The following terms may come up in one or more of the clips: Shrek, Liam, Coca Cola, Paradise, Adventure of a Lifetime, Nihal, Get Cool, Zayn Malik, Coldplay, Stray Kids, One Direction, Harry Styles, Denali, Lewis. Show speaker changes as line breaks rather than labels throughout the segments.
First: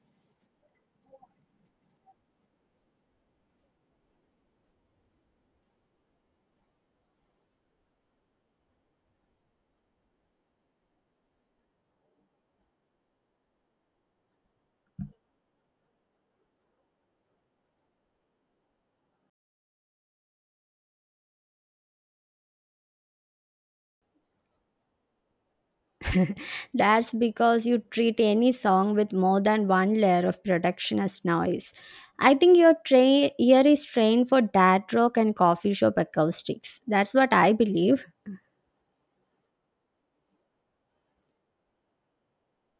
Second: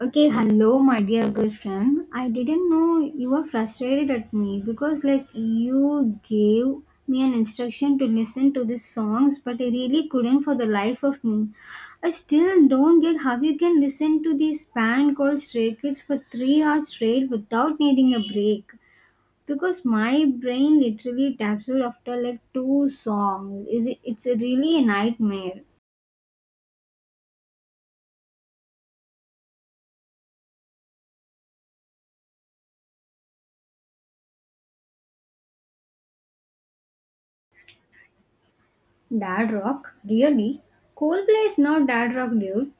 Okay, hello, my dear good friend. I didn't know you were frustrated at me because, like, you gave me an instruction to listen to these songs, but I really couldn't for the life of me. I still don't get how you can listen to this band called Stray Kids for 3 hours straight without needing a break. Because my brain literally taps out after like two songs. Is it? It's a really a nightmare.
That's because you treat any song with more than one layer of production as noise. I think your ear is trained for dad rock and coffee shop acoustics. That's what I believe.
Dad rock, really? Coldplay is not dad rock, dude.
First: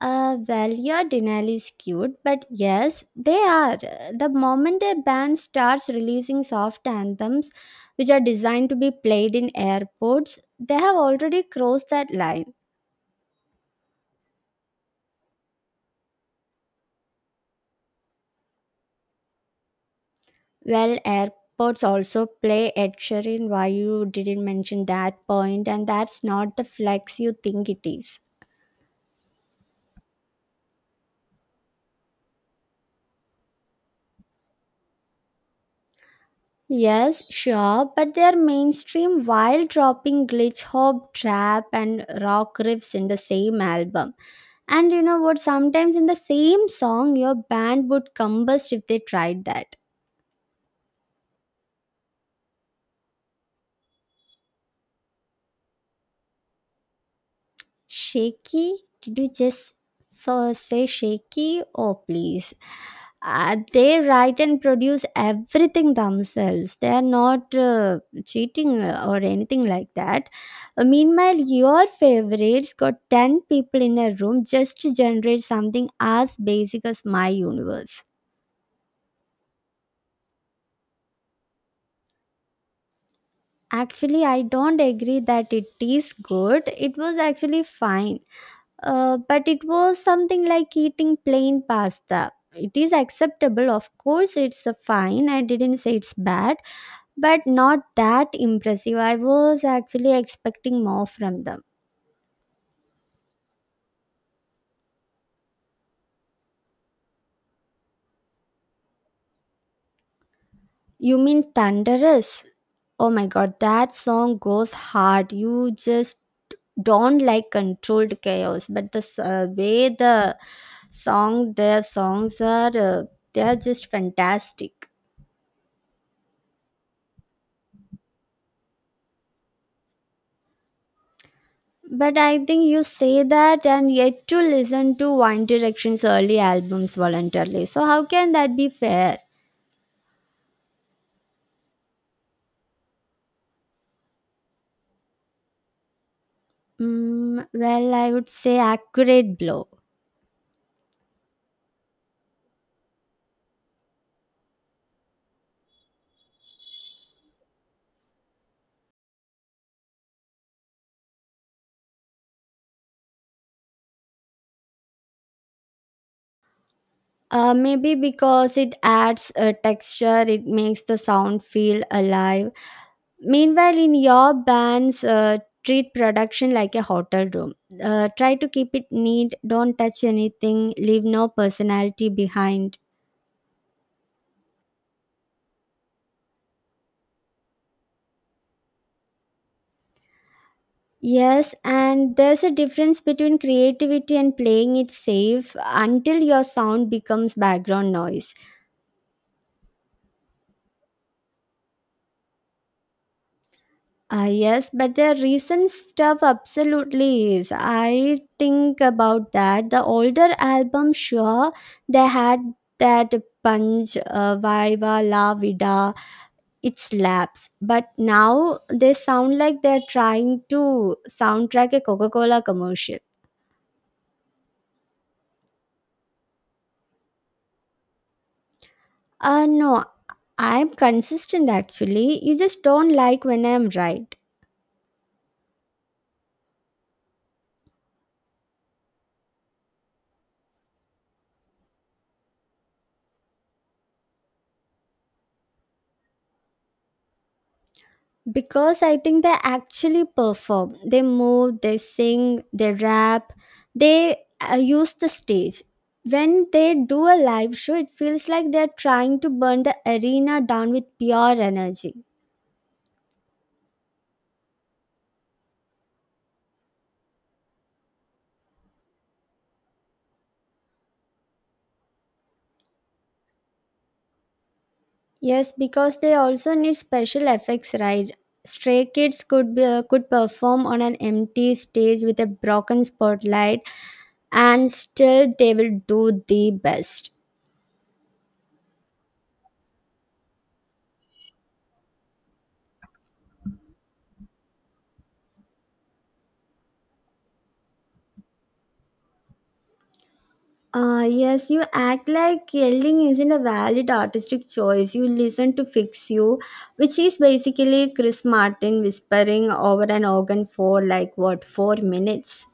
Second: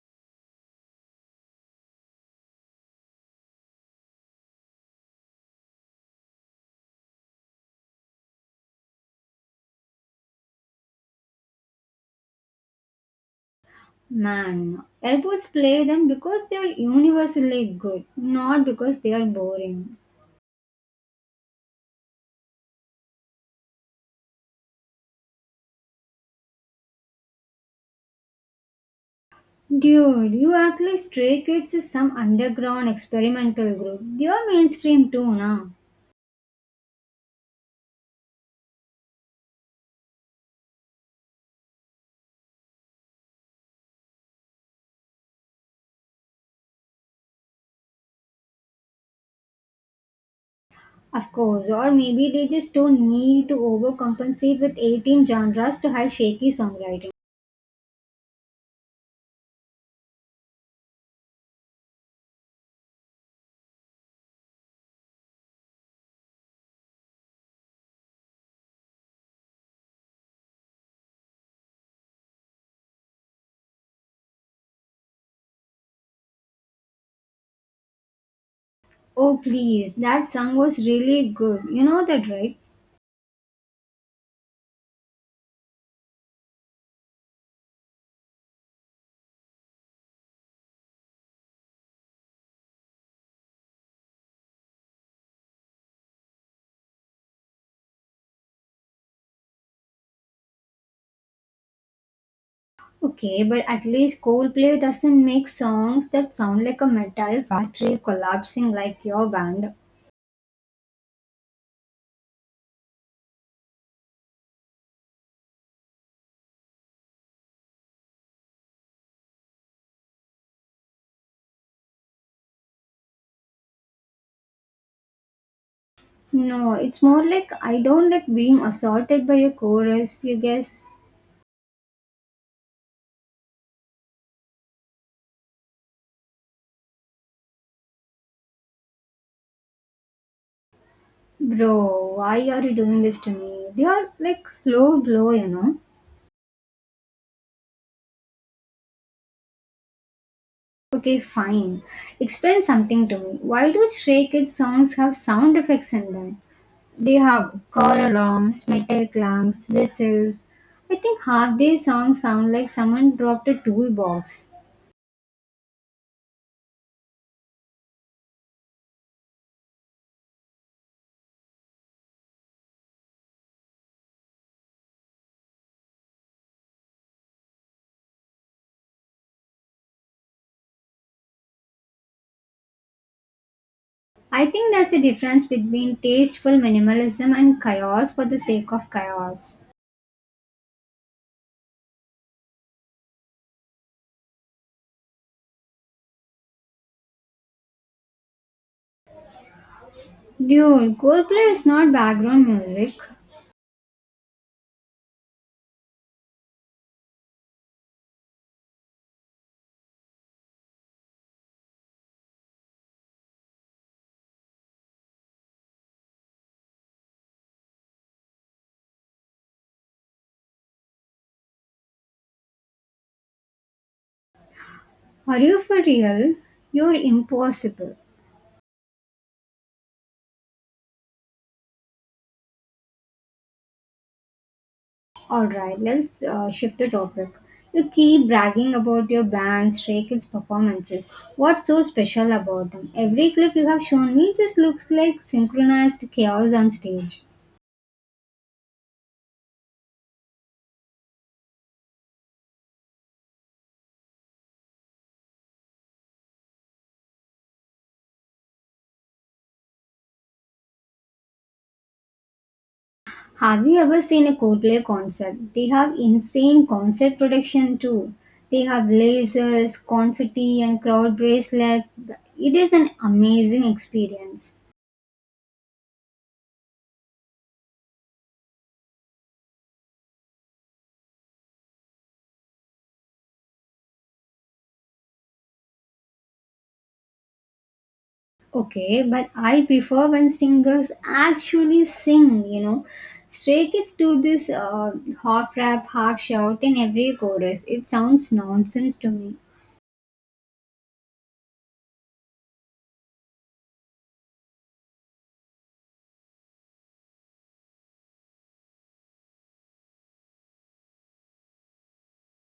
Well, your Denali is cute, but yes, they are. The moment a band starts releasing soft anthems, which are designed to be played in airports, they have already crossed that line.
Man, airports play them because they are universally good, not because they are boring.
Well, airports also play a in. Why you didn't mention that point? And that's not the flex you think it is.
Dude, you act like Stray Kids is some underground experimental group. They are mainstream too now.
Yes, sure, but they're mainstream while dropping glitch hop, trap, and rock riffs in the same album. And you know what? Sometimes in the same song, your band would combust if they tried that.
Of course, or maybe they just don't need to overcompensate with 18 genres to have shaky songwriting.
Shaky? Did you just say shaky? Oh, please. They write and produce everything themselves. They are not cheating or anything like that. Meanwhile, your favorites got 10 people in a room just to generate something as basic as my universe.
Oh please, that song was really good. You know that, right?
Actually, I don't agree that it is good. It was actually fine. But it was something like eating plain pasta. It is acceptable, of course, it's a fine. I didn't say it's bad, but not that impressive. I was actually expecting more from them.
Okay, but at least Coldplay doesn't make songs that sound like a metal factory collapsing like your band.
You mean Thunderous? Oh my god, that song goes hard. You just don't like controlled chaos, but way their songs are, they are just fantastic.
No, it's more like I don't like being assaulted by a chorus, you guess.
But I think you say that and yet to listen to One Direction's early albums voluntarily. So how can that be fair?
Bro, why are you doing this to me? They are like low blow.
Mm, well, I would say accurate blow.
Okay, fine. Explain something to me. Why do Stray Kids songs have sound effects in them? They have car alarms, metal clangs, whistles. I think half their songs sound like someone dropped a toolbox.
Maybe because it adds a texture, it makes the sound feel alive. Meanwhile, in your bands, treat production like a hotel room. Try to keep it neat, don't touch anything, leave no personality behind.
I think that's the difference between tasteful minimalism and chaos for the sake of chaos.
Yes, and there's a difference between creativity and playing it safe until your sound becomes background noise.
Dude, Coldplay is not background music.
Yes, but the recent stuff absolutely is. I think about that. The older album, sure, they had that punch, viva la vida, it slaps. But now they sound like they're trying to soundtrack a Coca Cola commercial.
Are you for real? You're impossible.
No, I'm consistent actually. You just don't like when I'm right.
Alright, let's shift the topic. You keep bragging about your band, Stray Kids performances. What's so special about them? Every clip you have shown me just looks like synchronized chaos on stage.
Because I think they actually perform. They move, they sing, they rap, they use the stage. When they do a live show, it feels like they're trying to burn the arena down with pure energy.
Have you ever seen a Coldplay concert? They have insane concert production too. They have lasers, confetti, and crowd bracelets. It is an amazing experience.
Yes, because they also need special effects, right? Stray Kids could perform on an empty stage with a broken spotlight and still they will do the best.
Okay, but I prefer when singers actually sing. Stray kids do this half rap, half shout in every chorus. It sounds nonsense to me.
Yes, you act like yelling isn't a valid artistic choice. You listen to fix you, which is basically Chris Martin whispering over an organ for like what, 4 minutes?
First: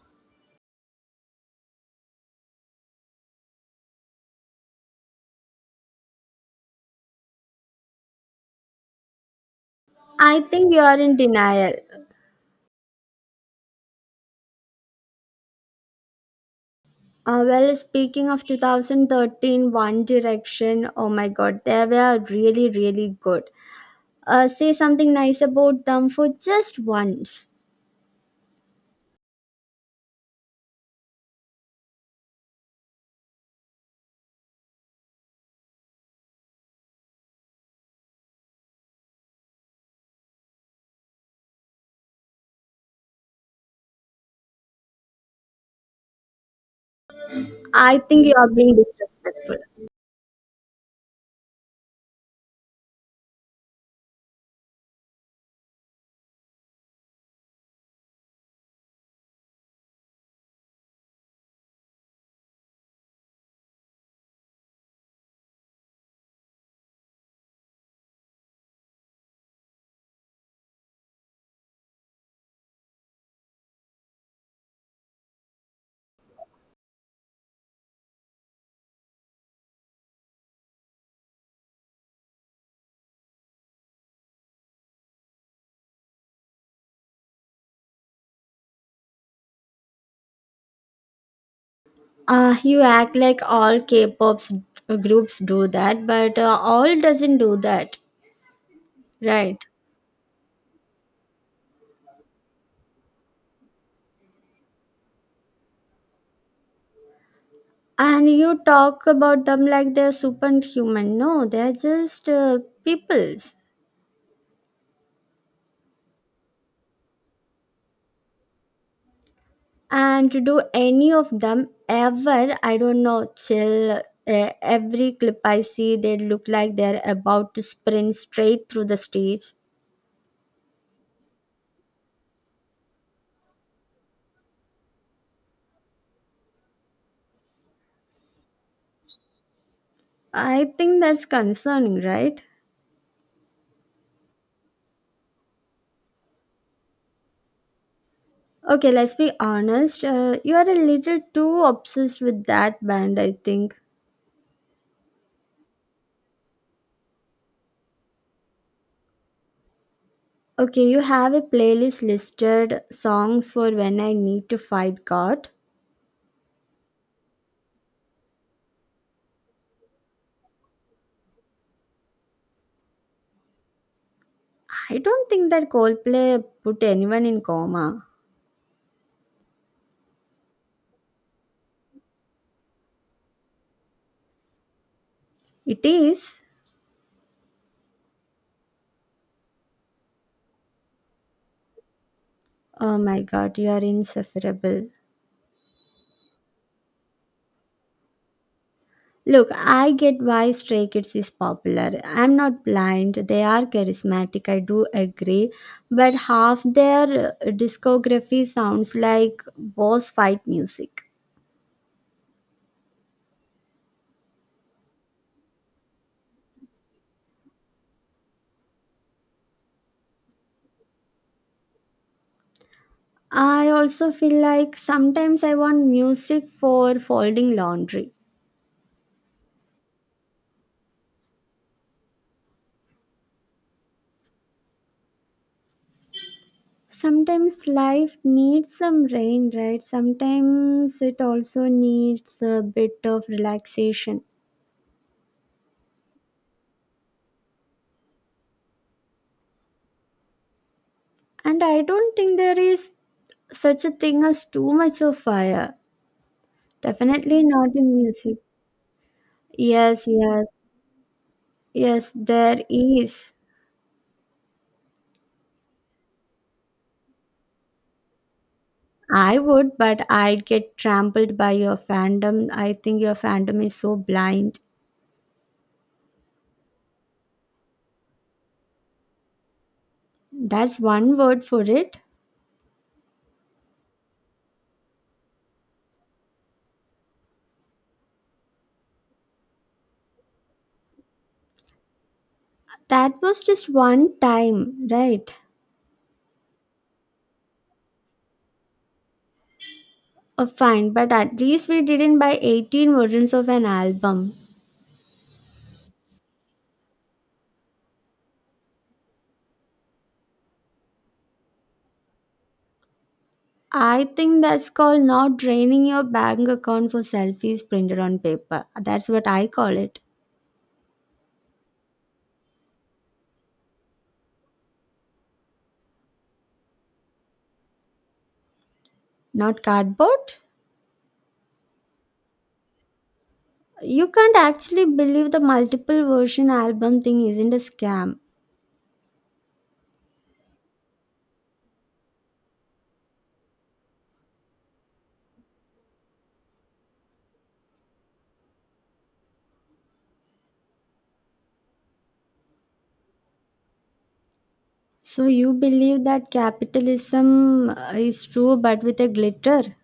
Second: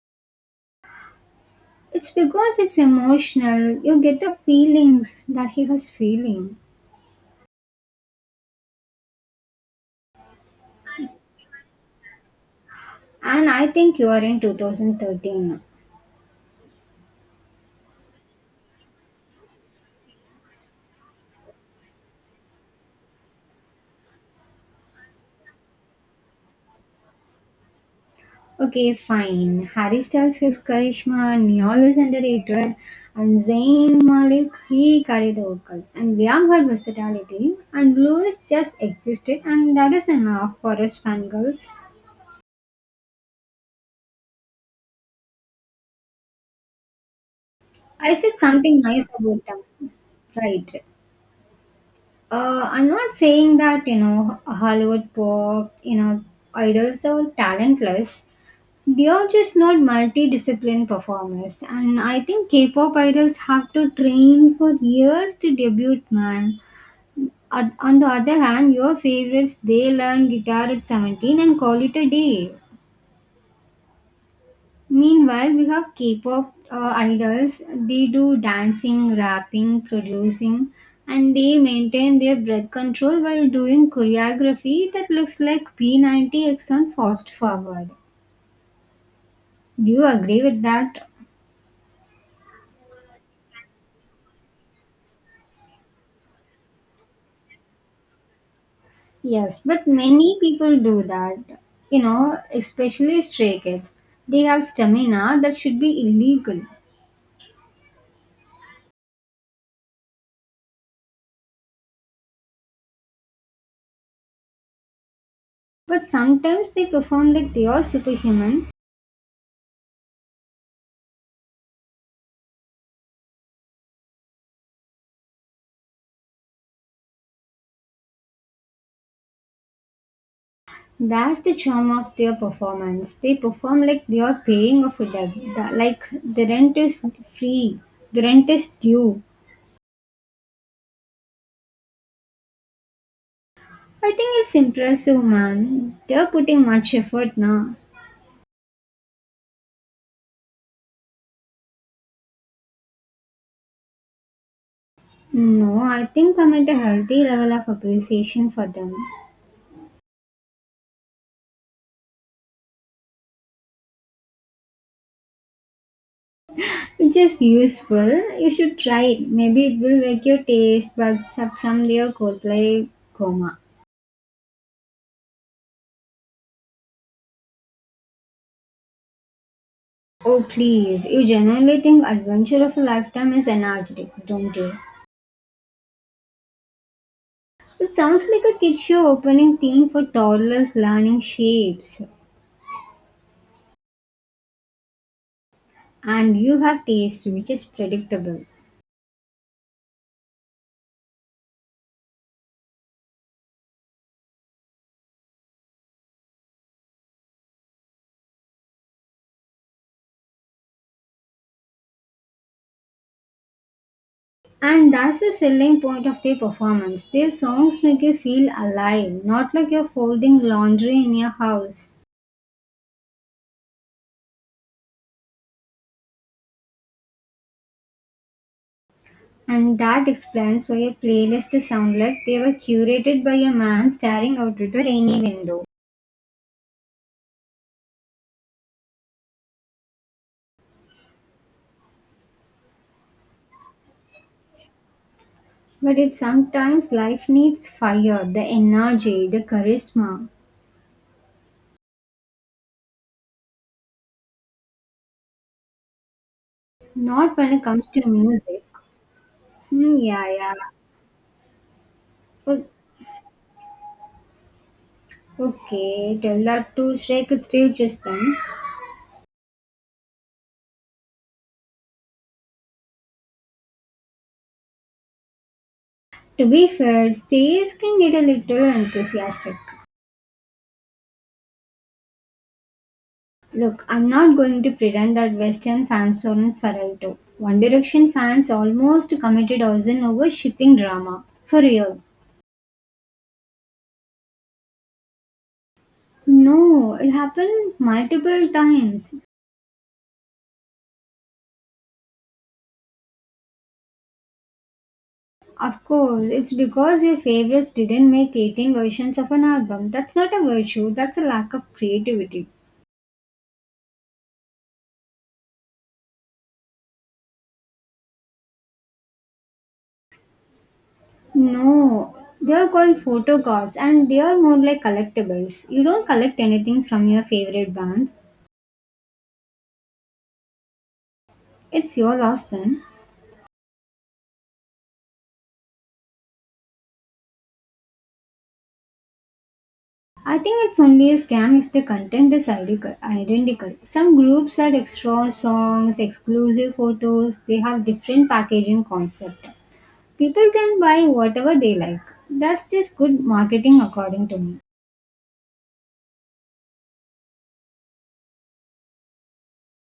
It's because it's emotional. You get the feelings that he was feeling.
I think you are in denial.
And I think you are in 2013.
Well, speaking of 2013 One Direction, oh my god, they were really, really good. Say something nice about them for just once.
Okay, fine. Harry Styles, his charisma, Nihal is underrated, and Zayn Malik, he carried the vocals. And Liam had versatility, and Lewis just existed, and that is enough for us fangirls.
I
I
think you
said
are being
something nice about them.
disrespectful.
Right. I'm not saying that, Hollywood pop, idols are talentless. They are just not multidiscipline performers, and I think K-pop idols have to train for years to debut. Man, on the other hand, your favorites they learn guitar at 17 and call it a day. Meanwhile, we have K-pop idols. They do dancing, rapping, producing, and they maintain their breath control while doing choreography that looks like P90X on Fast Forward. Do you agree with that?
You act like all K-pop groups do that, but all doesn't do that,
Yes,
right?
but many people do that. Especially Stray Kids. They have stamina that should be illegal.
And you talk about them like they're superhuman. No, they're just peoples.
But sometimes they perform like they are superhuman.
And to do any of them ever, I don't know, chill. Every clip I see, they look like they're about to sprint straight through the stage.
That's the charm of their performance. They perform like they are paying off a debt. Like the rent is free, the rent is due.
I think that's concerning, right?
I think it's impressive, man. They're putting much effort now.
Okay, let's be honest. You are a little too obsessed with that band, I think.
No, I think I'm at a healthy level of appreciation for them.
Okay, you have a playlist listed songs for when I need to fight God.
Which is useful. You should try it. Maybe it will wake your taste buds up from their Coldplay coma.
I don't think that Coldplay put anyone in coma.
Oh, please. You genuinely think Adventure of a Lifetime is energetic, don't you?
It is.
It sounds like a kid show opening theme for toddlers learning shapes.
Oh my God, you are insufferable.
And you have taste, which is predictable.
Look, I get why Stray Kids is popular. I'm not blind. They are charismatic, I do agree. But half their discography sounds like boss fight music.
And that's the selling point of their performance. Their songs make you feel alive, not like you're folding laundry in your house.
I also feel like sometimes I want music for folding laundry.
And that explains why your playlists sound like they were curated by a man staring out into a rainy window.
Sometimes life needs some rain, right? Sometimes it also needs a bit of relaxation.
But it's sometimes life needs fire, the energy, the charisma.
And I don't think there is such a thing as too much of fire.
Not
Definitely
when it
not
comes
in
to
music.
music. Hmm,
Yes,
yeah,
yes,
yeah.
yes,
O-
there is.
Okay, tell that to Shrek it's still just then.
I would, but I'd get trampled by your fandom. I think your fandom is so blind.
To be fair, stays can get a little enthusiastic.
That's one word for it.
Look, I'm not going to pretend that Western fans aren't Feralto. One Direction fans almost committed arson over shipping drama. For real.
That was just one time, right?
No, it happened multiple times.
Fine, but at least we didn't buy 18 versions of an album.
Of course, it's because your favorites didn't make 18 versions of an album. That's not a virtue, that's a lack of creativity.
I think that's called not draining your bank account for selfies printed on paper. That's what I call it,
No, they are called photo cards and they are more like collectibles. You don't collect anything from your favorite bands.
not cardboard.
It's your loss then.
You can't actually believe the multiple version album thing isn't a scam.
I think it's only a scam if the content is identical. Some groups had extra songs, exclusive photos, they have different packaging concept. People can buy whatever they like. That's just good marketing according to me.
So you believe that capitalism is true but with a glitter?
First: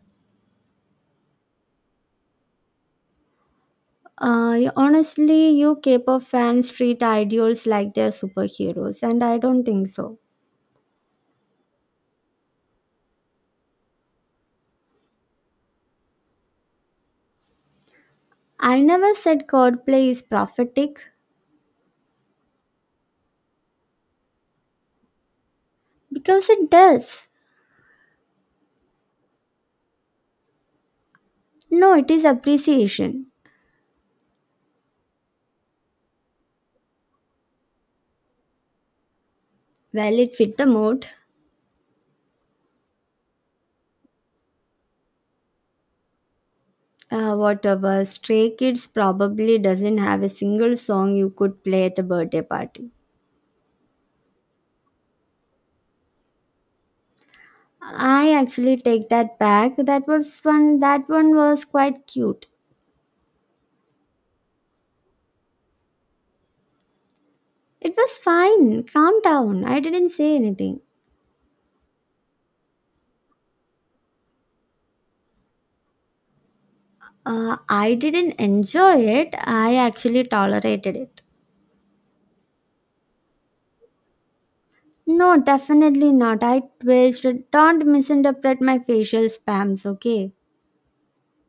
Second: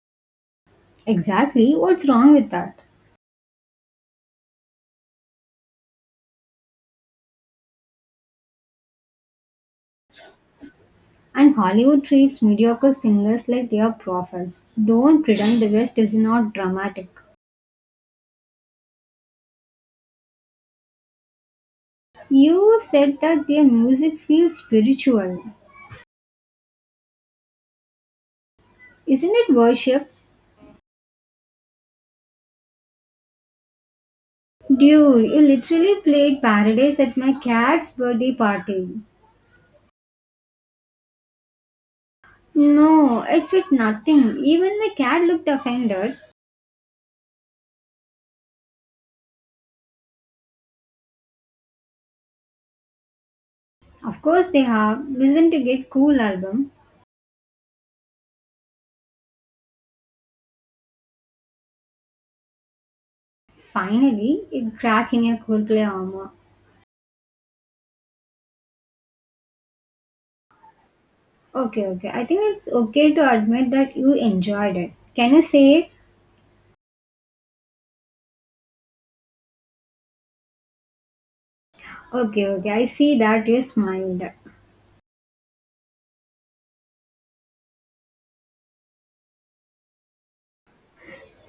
Exactly, what's wrong with that?
Honestly, you K-pop fans treat idols like they're superheroes, and I don't think so.
And Hollywood treats mediocre singers like they are prophets. Don't pretend the West is not dramatic.
I never said Coldplay is prophetic
You said that their music feels spiritual.
because it does.
Isn't it worship?
No, it is appreciation.
Dude, you literally played Paradise at my cat's birthday party.
Well, it fit the mood.
No, it fit nothing. Even my cat looked offended.
Whatever. Stray Kids probably doesn't have a single song you could play at a birthday party.
Of course they have. Listen to Get Cool album.
I actually take that back. That was one. That one was quite cute.
Finally, you crack in your cool play armor.
It was fine. Calm down. I didn't say anything.
Okay, okay. I think it's okay to admit that you enjoyed it. Can you say it?
I didn't enjoy it. I actually tolerated it.
Okay, okay. I see that you smiled.
No, definitely not. I twitched. Don't misinterpret my facial spams, okay?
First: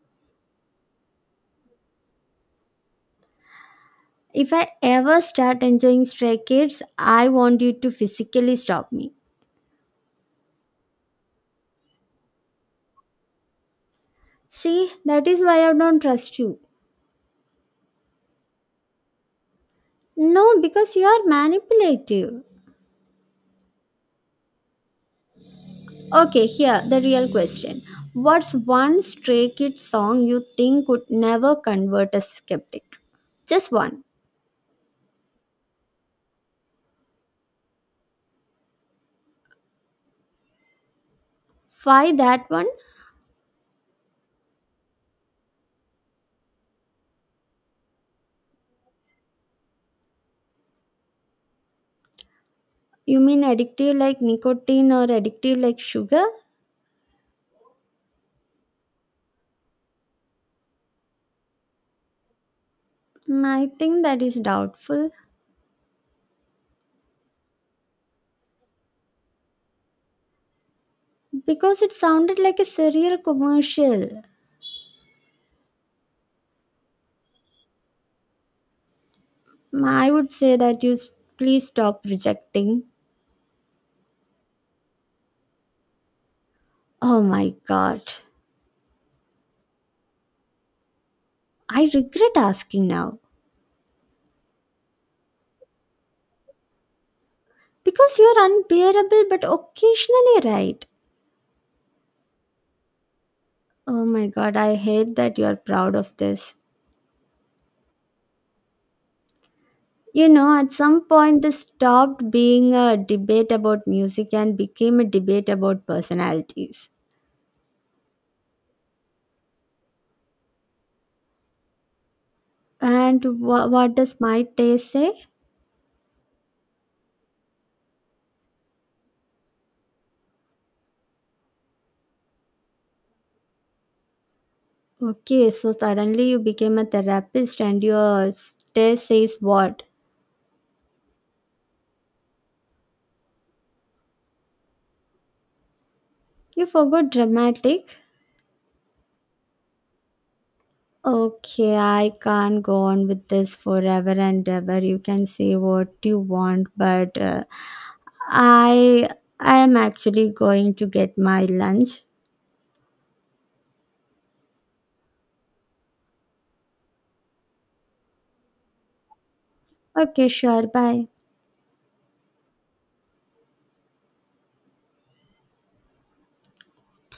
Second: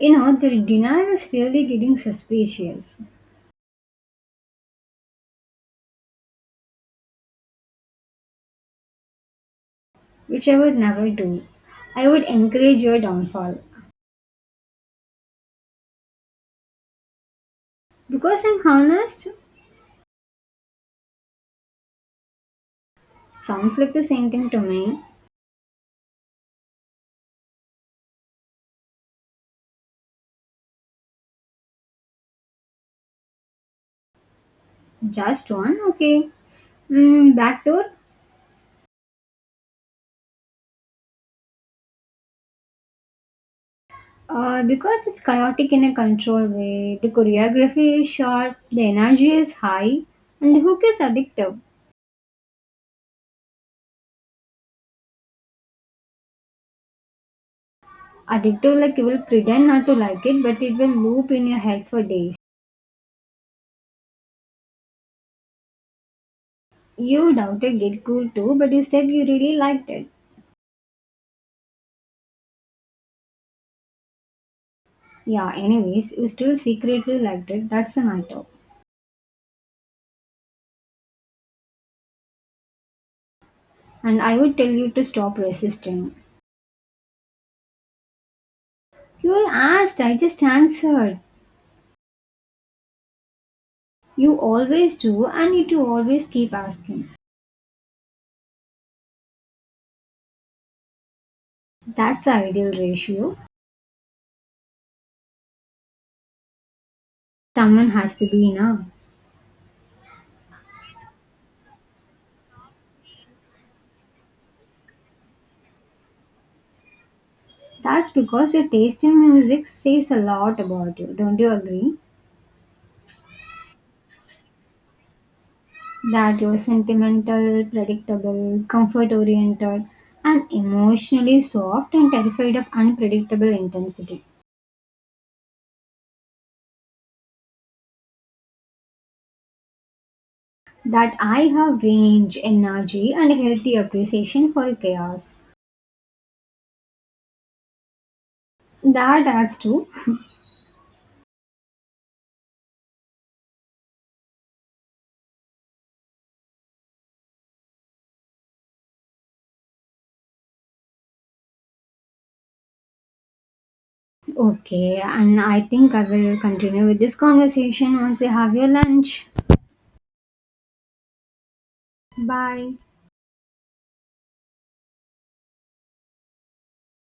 The dinner is really getting suspicious,
If I ever start enjoying Stray Kids, I want you to physically stop me.
which I would never do. I would encourage your downfall.
See, that is why I don't trust you.
Because I'm honest.
No, because you are manipulative.
Sounds like the same thing to me.
Okay, here, the real question. What's one Stray Kid song you think could never convert a skeptic? Just one.
Just one, okay. Mm, back
Why that one?
because it's chaotic in a controlled way. The choreography is sharp, the energy is high, and the hook is addictive.
You mean addictive like nicotine or addictive like sugar?
Addictive, like you will pretend not to like it, but it will loop in your head for days.
Mm, I think that is doubtful
You doubted Get Cool too, but you said you really liked it.
because it sounded like a serial commercial.
Yeah, anyways, you still secretly liked it, that's the matter.
Mm, I would say that please stop rejecting.
And I would tell you to stop resisting.
Oh my god.
You asked, I just answered.
I regret asking now
You always do, and yet you always keep asking.
because you are unbearable but occasionally right.
That's the ideal ratio.
Oh my god, I hate that you are proud of this.
Someone has to be enough.
You know, at some point, this stopped being a debate about music and became a debate about personalities.
That's because your taste in music says a lot about you, don't you agree?
And what does my taste say?
That you're sentimental, predictable, comfort oriented, and emotionally soft and terrified of unpredictable intensity.
Okay, so suddenly you became a therapist and your test says what?
That I have range, energy, and a healthy appreciation for chaos.
You forgot dramatic?
That adds to.
Okay, I can't go on with this forever and ever. You can say what you want, but I am actually going to get my lunch.
Okay, and I think I will continue with this conversation once you have your lunch.
Okay, sure. Bye.
Bye.